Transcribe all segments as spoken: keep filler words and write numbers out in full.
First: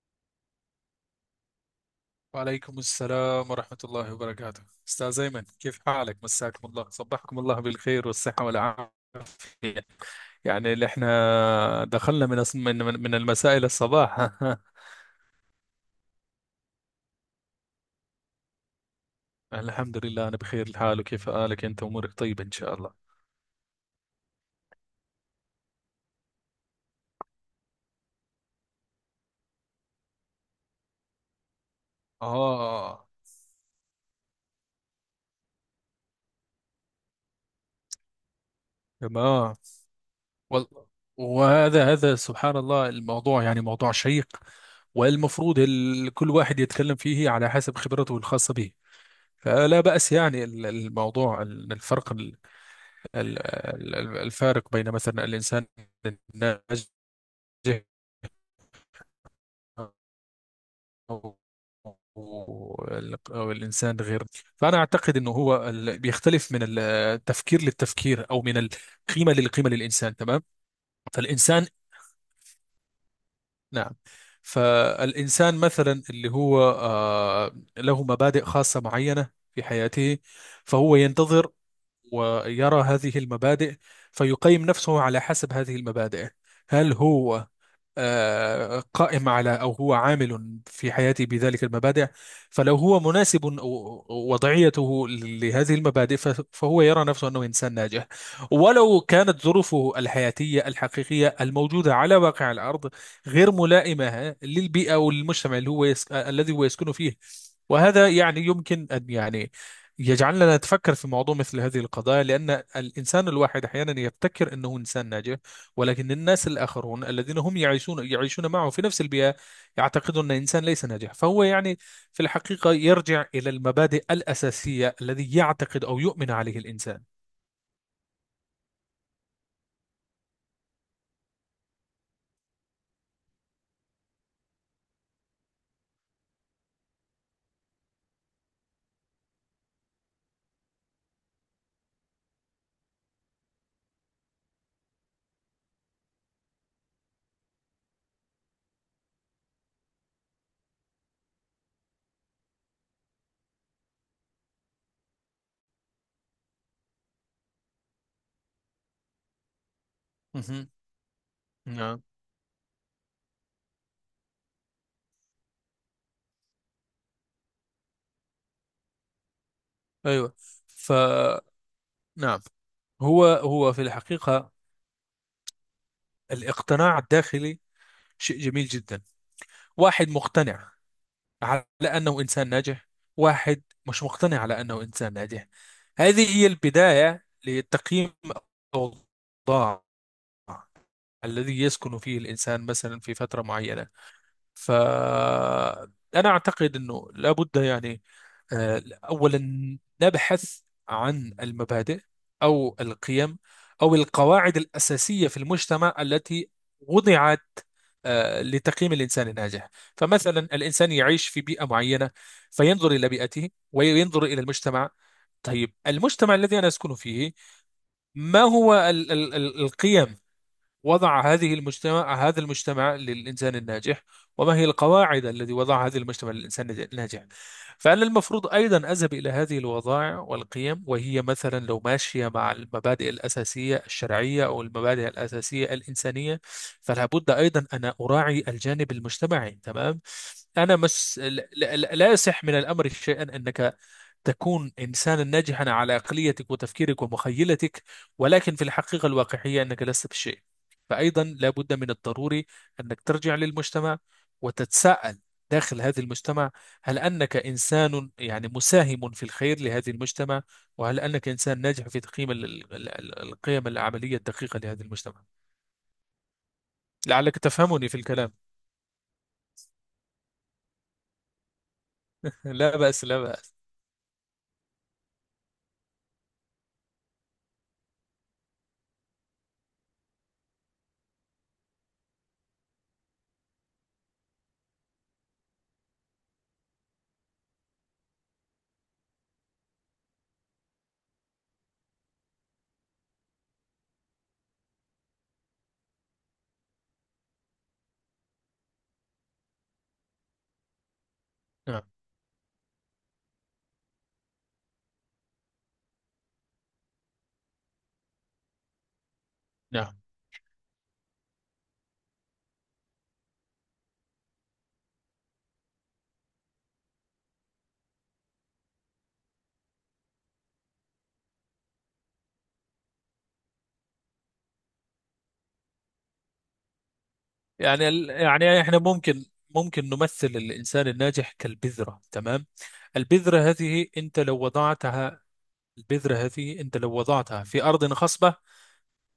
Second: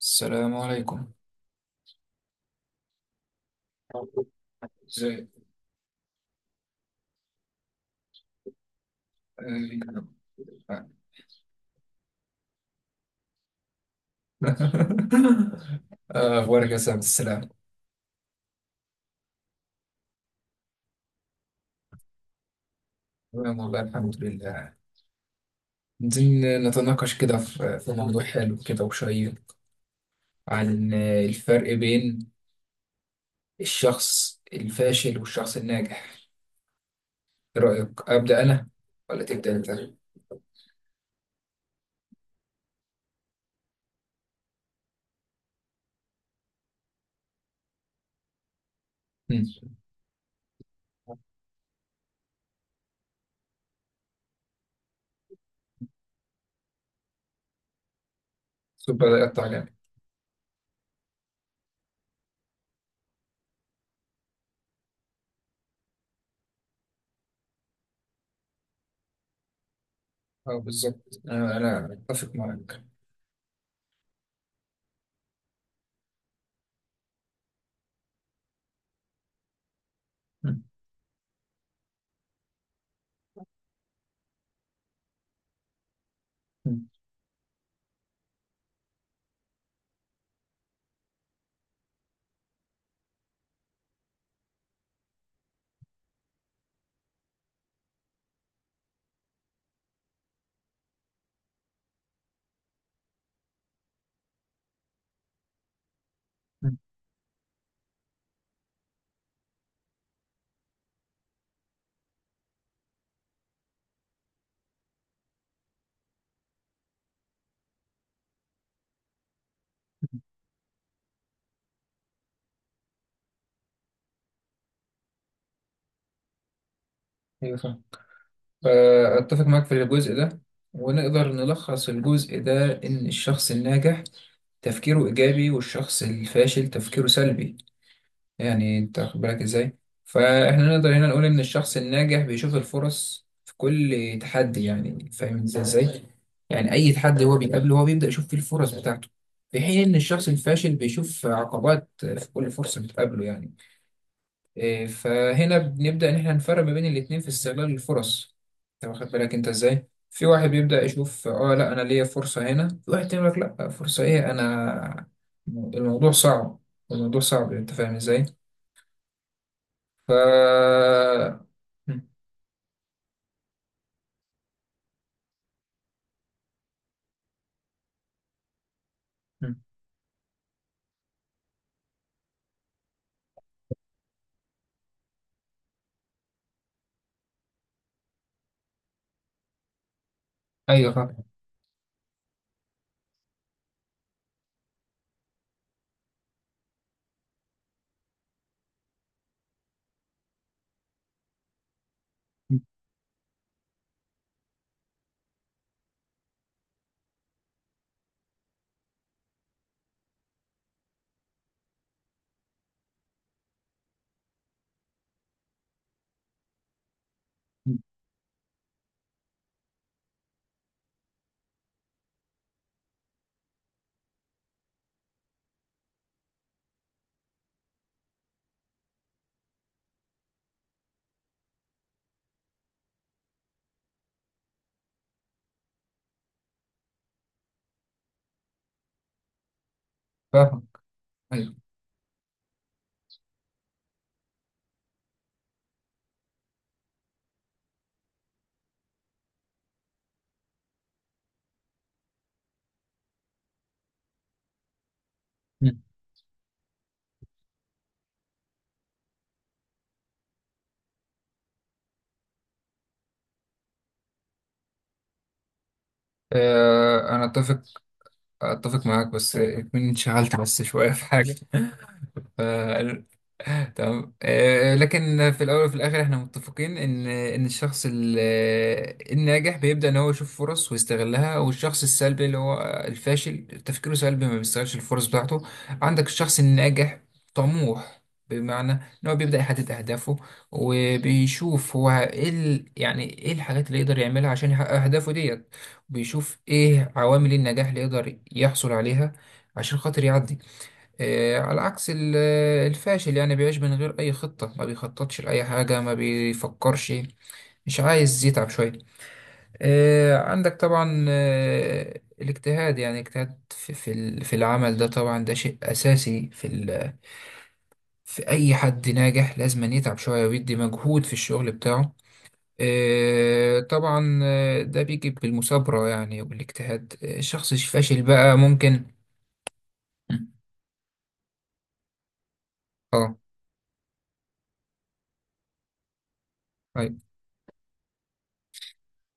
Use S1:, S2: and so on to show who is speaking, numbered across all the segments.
S1: السلام عليكم.
S2: وعليكم السلام ورحمة الله وبركاته، أستاذ
S1: ازيك؟
S2: أيمن، كيف حالك؟ مساكم الله، صبحكم الله بالخير والصحة والعافية. يعني
S1: آه.
S2: اللي احنا دخلنا من أص- من من من المساء إلى الصباح.
S1: آه، اخبارك يا سعد السلام.
S2: الحمد لله أنا بخير الحال، وكيف حالك أنت؟ أمورك طيبة إن شاء الله.
S1: تمام والله الحمد لله. عايزين نتناقش كده في في موضوع حلو كده وشيق، عن آه، الفرق بين
S2: آه،
S1: الشخص الفاشل والشخص الناجح. ايه رأيك، أبدأ أنا ولا
S2: تمام.
S1: تبدأ أنت؟
S2: وال- وهذا هذا سبحان الله، الموضوع يعني موضوع شيق، والمفروض ال- كل واحد يتكلم فيه على حسب خبرته الخاصة به.
S1: مم.
S2: فلا بأس، يعني ال- الموضوع ال- الفرق ال- ال- ال- الفارق بين مثلا الإنسان الناجح،
S1: طب بدأ يقطع جامد.
S2: أو وال- أو الإنسان غير. فأنا أعتقد أنه هو ال- بيختلف من ال- التفكير للتفكير، أو من القيمة للقيمة للإنسان، تمام.
S1: اه، بالظبط، انا
S2: فالإنسان،
S1: انا اتفق معاك.
S2: نعم، فالإنسان مثلا اللي هو آه، له مبادئ خاصة معينة في حياته،
S1: مم.
S2: فهو ينتظر ويرى هذه المبادئ، فيقيم نفسه على حسب هذه المبادئ.
S1: مم.
S2: هل هو آه، قائم على، أو هو عامل في حياتي بذلك المبادئ؟ فلو هو مناسب و- وضعيته لهذه المبادئ، ف- فهو يرى نفسه أنه إنسان ناجح. ولو كانت ظروفه الحياتية الحقيقية الموجودة على واقع الأرض غير ملائمة للبيئة والمجتمع اللي هو يس... الذي هو
S1: مم.
S2: يسكن فيه. وهذا يعني يمكن أن يعني يجعلنا نتفكر في موضوع مثل هذه القضايا، لأن الإنسان الواحد أحيانا يبتكر أنه إنسان ناجح، ولكن الناس الآخرون الذين هم يعيشون يعيشون معه في نفس البيئة يعتقدون أن الإنسان ليس ناجح، فهو يعني في الحقيقة يرجع إلى المبادئ الأساسية الذي يعتقد أو يؤمن عليه الإنسان.
S1: ايوه، فأتفق معك في الجزء ده، ونقدر نلخص الجزء ده إن الشخص الناجح تفكيره إيجابي والشخص الفاشل تفكيره سلبي. يعني أنت واخد بالك إزاي؟ فإحنا نقدر هنا نقول إن الشخص الناجح بيشوف الفرص في كل تحدي، يعني فاهم إزاي إزاي؟ يعني أي تحدي هو بيقابله هو بيبدأ يشوف فيه الفرص بتاعته، في حين إن الشخص الفاشل بيشوف عقبات في كل فرصة بتقابله يعني. إيه، فهنا بنبدأ إن إحنا نفرق ما بين الاتنين في استغلال الفرص. أنت واخد بالك أنت إزاي؟ في واحد
S2: مهم.
S1: بيبدأ يشوف آه لأ أنا
S2: نعم.
S1: ليا فرصة هنا، في واحد يقول لك لأ فرصة إيه، أنا الموضوع صعب، الموضوع صعب، أنت فاهم إزاي؟ ف
S2: أيوة. ف
S1: م-
S2: نعم. هو هو في الحقيقة، الاقتناع الداخلي شيء جميل جدا.
S1: م.
S2: واحد مقتنع على أنه إنسان ناجح، واحد مش مقتنع على أنه إنسان ناجح، هذه هي البداية لتقييم الأوضاع
S1: أيوه فاهم.
S2: الذي يسكن فيه الإنسان مثلا في فترة معينة. فأنا أعتقد أنه لابد، يعني آه، أولا نبحث عن المبادئ
S1: م-
S2: أو القيم أو القواعد الأساسية في المجتمع التي وضعت آه، لتقييم الإنسان الناجح. فمثلا الإنسان يعيش في بيئة معينة، فينظر إلى بيئته وينظر إلى المجتمع. طيب، المجتمع الذي أنا أسكن فيه،
S1: م.
S2: ما هو ال ال ال القيم وضع هذه المجتمع، هذا المجتمع للإنسان الناجح؟ وما هي القواعد التي وضعها هذا المجتمع للإنسان الناجح؟ فأنا المفروض أيضا أذهب إلى هذه الوضائع والقيم، وهي مثلا لو ماشية مع المبادئ الأساسية الشرعية أو المبادئ الأساسية الإنسانية، فلا بد أيضا أن أراعي الجانب المجتمعي، تمام.
S1: فاهم.
S2: أنا مس... لا
S1: أيوه.
S2: لا- لا يصح من الأمر شيئا أنك تكون إنسانا ناجحا على عقليتك وتفكيرك ومخيلتك، ولكن في الحقيقة الواقعية أنك لست بشيء. فأيضا لابد من الضروري أنك ترجع للمجتمع وتتساءل
S1: م.
S2: داخل هذا المجتمع، هل أنك إنسان يعني مساهم في الخير لهذا المجتمع؟ وهل أنك إنسان ناجح في تقييم ال- ال- ال- القيم العملية الدقيقة لهذا المجتمع؟
S1: آه، أنا
S2: لعلك
S1: أتفق
S2: تفهمني في الكلام.
S1: أتفق معاك، بس إكمن انشغلت بس شوية في حاجة. ف...
S2: لا بأس، لا بأس.
S1: تمام. آه، لكن في الاول وفي الاخر احنا متفقين ان ان الشخص ال- آه، الناجح بيبدا ان هو يشوف فرص ويستغلها، والشخص السلبي اللي هو الفاشل تفكيره سلبي ما بيستغلش الفرص بتاعته. عندك الشخص الناجح طموح، بمعنى ان هو بيبدا يحدد اهدافه وبيشوف هو ايه ال- يعني ايه الحاجات اللي يقدر يعملها عشان يحقق اهدافه ديت. بيشوف ايه عوامل النجاح اللي يقدر يحصل عليها عشان خاطر يعدي. إيه، على
S2: نعم،
S1: عكس ال- الفاشل يعني بيعيش من غير أي خطة، ما بيخططش لأي حاجة، ما بيفكرش، مش عايز يتعب شوية.
S2: نعم.
S1: إيه، عندك طبعا إيه، الاجتهاد، يعني اجتهاد في في ال- في العمل ده، طبعا ده شيء أساسي في ال- في أي حد ناجح، لازم أن يتعب شوية ويدي مجهود في الشغل بتاعه. إيه، طبعا إيه، ده بيجي بالمثابرة يعني والاجتهاد. إيه، الشخص
S2: يعني
S1: الفاشل
S2: ال-
S1: بقى
S2: يعني إحنا
S1: ممكن.
S2: ممكن ممكن نمثل الإنسان الناجح كالبذرة، تمام.
S1: اه.
S2: البذرة هذه أنت لو وضعتها البذرة هذه أنت لو
S1: طيب.
S2: وضعتها في أرض خصبة،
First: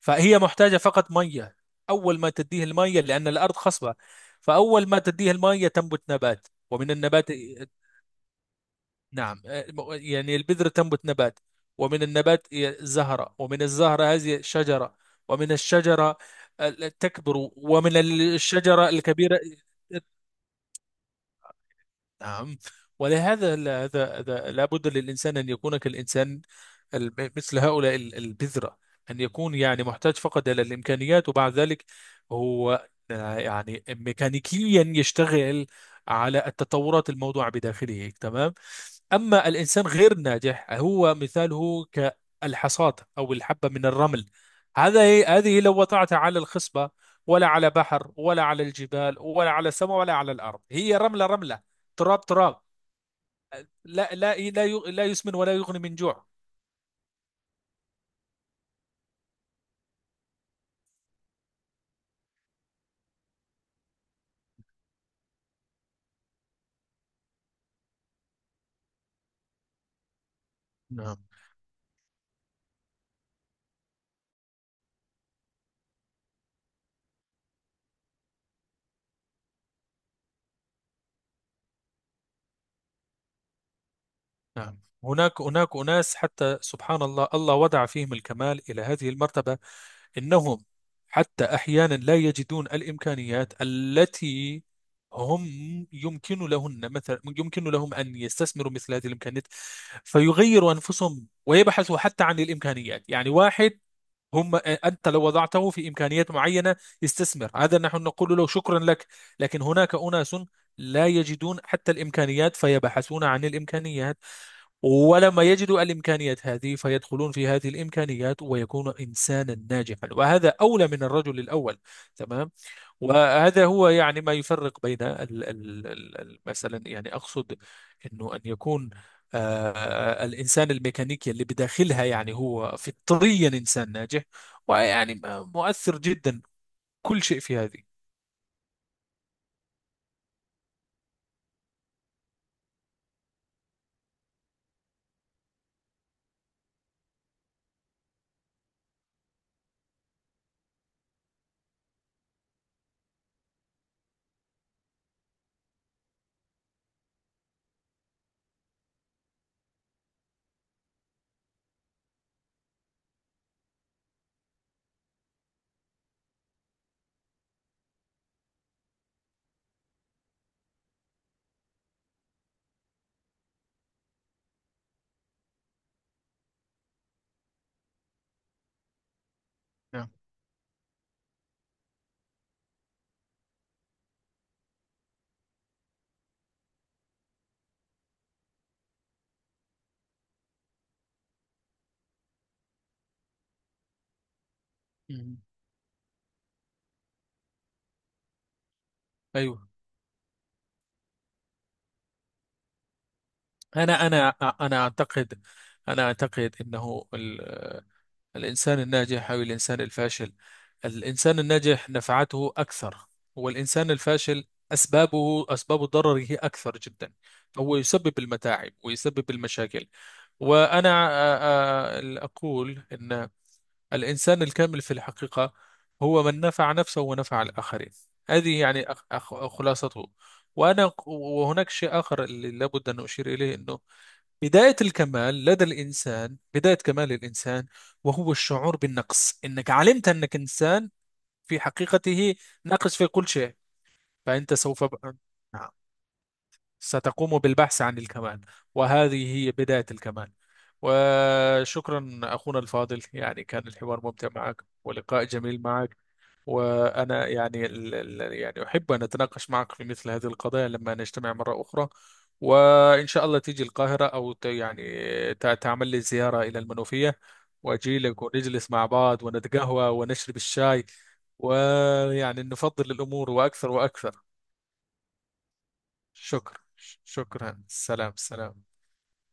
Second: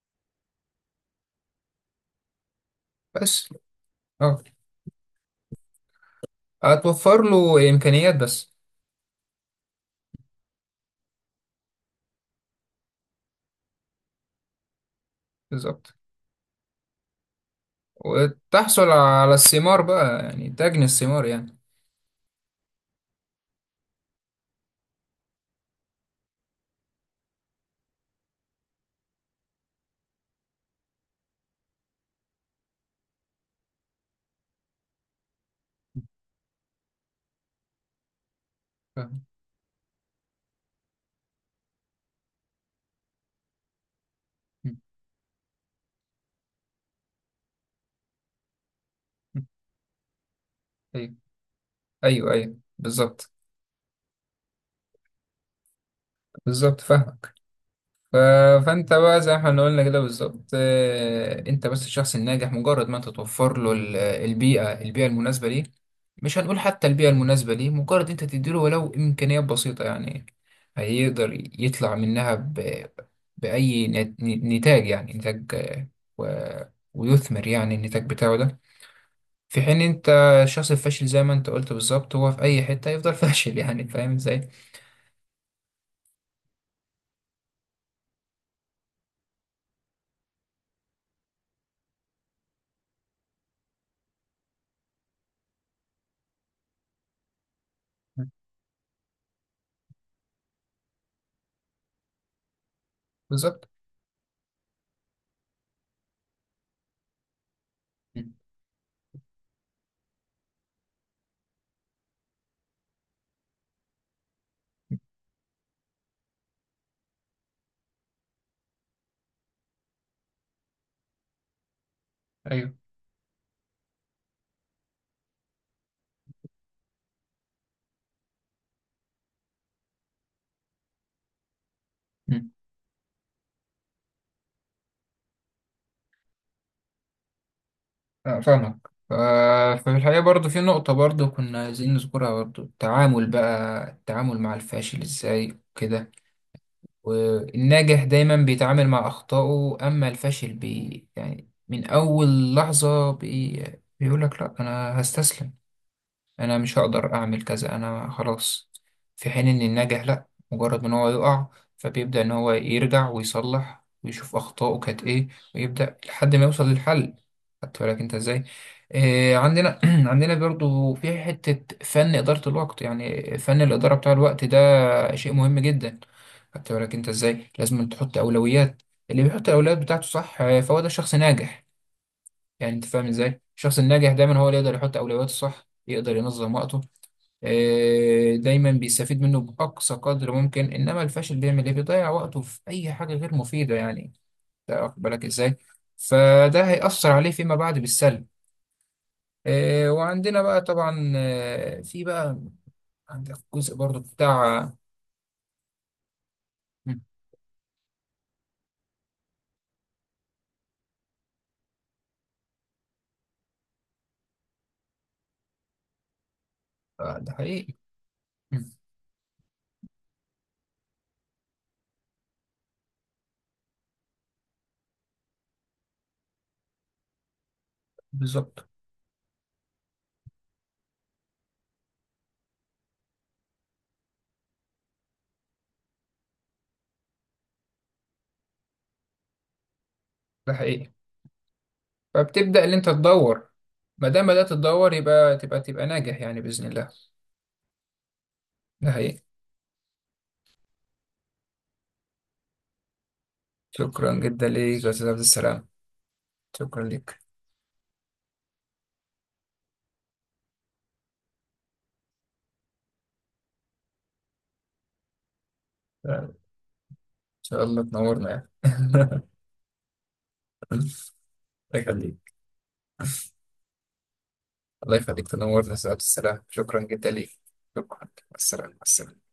S2: فهي محتاجة فقط مية، أول ما تديه المية لأن
S1: بس.
S2: الأرض خصبة،
S1: اه.
S2: فأول ما تديه المية تنبت نبات، ومن
S1: هتوفر
S2: النبات،
S1: له إمكانيات بس.
S2: نعم، يعني البذرة تنبت نبات، ومن النبات زهرة، ومن الزهرة هذه شجرة، ومن
S1: بالظبط.
S2: الشجرة تكبر، ومن
S1: وتحصل
S2: الشجرة
S1: على
S2: الكبيرة،
S1: الثمار بقى، يعني تجني الثمار يعني.
S2: نعم. ولهذا لا- هذا هذا لابد للإنسان أن يكون كالإنسان، الم- مثل هؤلاء ال- البذرة، أن يكون يعني محتاج فقط إلى الإمكانيات، وبعد ذلك هو آه، يعني ميكانيكيا يشتغل على التطورات الموضوعة بداخله، تمام.
S1: فاهم.
S2: أما الإنسان غير الناجح هو مثاله كالحصاد أو الحبة من الرمل.
S1: م.
S2: هذا هذه لو وضعتها على الخصبة، ولا على بحر، ولا على الجبال،
S1: م.
S2: ولا على السماء، ولا على الأرض، هي
S1: أيوه
S2: رملة رملة، تراب
S1: أيوه أيوه.
S2: تراب.
S1: بالظبط.
S2: لا لا لا ي- لا يسمن ولا يغني من جوع.
S1: بالظبط، فاهمك. ف- فانت بقى زي ما احنا قلنا كده بالظبط، آه، انت بس الشخص الناجح مجرد ما انت توفر له ال- البيئه البيئه المناسبه ليه. مش هنقول حتى البيئه المناسبه ليه، مجرد انت تديله ولو امكانيات بسيطه يعني
S2: نعم.
S1: هيقدر يطلع منها ب... باي نت- نتاج يعني نتاج آه، و... ويثمر يعني النتاج بتاعه ده. في حين انت الشخص الفاشل زي ما انت قلت بالظبط، هو في اي حته يفضل فاشل يعني فاهم ازاي.
S2: نعم. هناك هناك أناس، حتى سبحان الله، الله وضع فيهم الكمال إلى هذه المرتبة، إنهم حتى أحيانا لا يجدون الإمكانيات التي هم يمكن لهن، مثلا يمكن لهم أن يستثمروا مثل هذه الإمكانيات، فيغيروا أنفسهم ويبحثوا حتى عن الإمكانيات. يعني
S1: بالظبط.
S2: واحد هم أنت لو وضعته في إمكانيات معينة يستثمر هذا، نحن
S1: مم.
S2: نقول له شكرا لك. لكن هناك أناس لا يجدون حتى الإمكانيات فيبحثون عن الإمكانيات، ولما يجدوا الإمكانيات هذه فيدخلون في هذه الإمكانيات ويكون إنسانا ناجحا، وهذا أولى من الرجل الأول، تمام.
S1: ايوه.
S2: وهذا هو يعني ما يفرق بين ال- ال- ال- ال- مثلا، يعني أقصد أنه أن يكون آه، الإنسان الميكانيكي اللي بداخلها، يعني
S1: مم.
S2: هو فطريا إنسان ناجح، ويعني مؤثر جدا كل شيء في هذه.
S1: آه، فاهمك. آه، ففي الحقيقة برضو في نقطة برضو كنا عايزين نذكرها برضو، التعامل بقى التعامل مع الفاشل ازاي وكده. والناجح دايما بيتعامل مع أخطائه، أما الفاشل بي يعني من أول لحظة بي بيقولك لأ أنا هستسلم، انا مش هقدر اعمل كذا، انا خلاص. في حين ان الناجح لا، مجرد ان هو يقع فبيبدأ ان هو يرجع ويصلح ويشوف اخطائه كانت ايه، ويبدأ لحد ما يوصل للحل. خدت بالك انت ازاي؟ إيه عندنا عندنا برضو في حتة فن إدارة الوقت، يعني فن الإدارة بتاع الوقت ده شيء مهم جدا. خدت بالك انت ازاي؟ لازم تحط أولويات. اللي بيحط الأولويات بتاعته
S2: نعم.
S1: صح، آه، فهو ده شخص ناجح. يعني انت فاهم ازاي، الشخص الناجح دايما هو اللي يقدر يحط أولوياته صح، يقدر ينظم وقته. آه، دايما بيستفيد منه بأقصى قدر ممكن، إنما الفاشل بيعمل إيه، بيضيع وقته في أي حاجة غير مفيدة يعني. أنت واخد بالك
S2: مم.
S1: إزاي؟ فده هيأثر عليه فيما بعد بالسلب.
S2: أيوه.
S1: آه، وعندنا بقى طبعا آه، في بقى عندك جزء برضو
S2: أنا أنا
S1: بتاع.
S2: أنا أعتقد أنا أعتقد
S1: مم.
S2: أنه الإنسان الناجح أو الإنسان الفاشل، الإنسان الناجح نفعته أكثر، والإنسان الفاشل أسبابه أسباب ضرره أكثر جدا،
S1: آه، ده حقيقي.
S2: فهو يسبب
S1: مم.
S2: المتاعب ويسبب المشاكل. وأنا آه، آه، أقول أن الإنسان الكامل في الحقيقة هو من نفع نفسه ونفع الآخرين. هذه
S1: بالظبط.
S2: يعني أخ- أخ- خلاصته. وأنا، وهناك شيء آخر اللي لابد أن أشير إليه، أنه بداية الكمال لدى الإنسان، بداية كمال الإنسان، وهو الشعور بالنقص، إنك علمت أنك
S1: ده
S2: إنسان
S1: حقيقي،
S2: في حقيقته
S1: فبتبدأ اللي أنت
S2: ناقص في كل
S1: تدور.
S2: شيء،
S1: ما دام بدأت
S2: فأنت سوف ب...
S1: تدور يبقى تبقى
S2: نعم،
S1: تبقى ناجح يعني بإذن الله.
S2: ستقوم بالبحث عن الكمال،
S1: ده حقيقي.
S2: وهذه هي بداية الكمال. وشكرا أخونا الفاضل، يعني كان الحوار
S1: شكرا
S2: ممتع
S1: جدا
S2: معك
S1: ليك يا أستاذ عبد
S2: ولقاء جميل
S1: السلام.
S2: معك.
S1: شكرا ليك.
S2: وأنا يعني ال- ال- يعني أحب أن أتناقش معك في مثل هذه القضايا لما نجتمع مرة أخرى، وإن شاء الله تيجي القاهرة، أو ت- يعني ت- تعمل لي زيارة إلى المنوفية،
S1: شاء الله
S2: وأجي لك
S1: تنورنا يعني.
S2: ونجلس مع بعض ونتقهوى ونشرب الشاي،
S1: الله يخليك.
S2: ويعني نفضل الأمور وأكثر وأكثر.
S1: الله يخليك تنورنا سعادة السلام.
S2: شكرا.
S1: شكرا جدا ليك.
S2: شكرا.
S1: شكرا،
S2: سلام،
S1: مع
S2: سلام.
S1: السلامة، مع السلامة.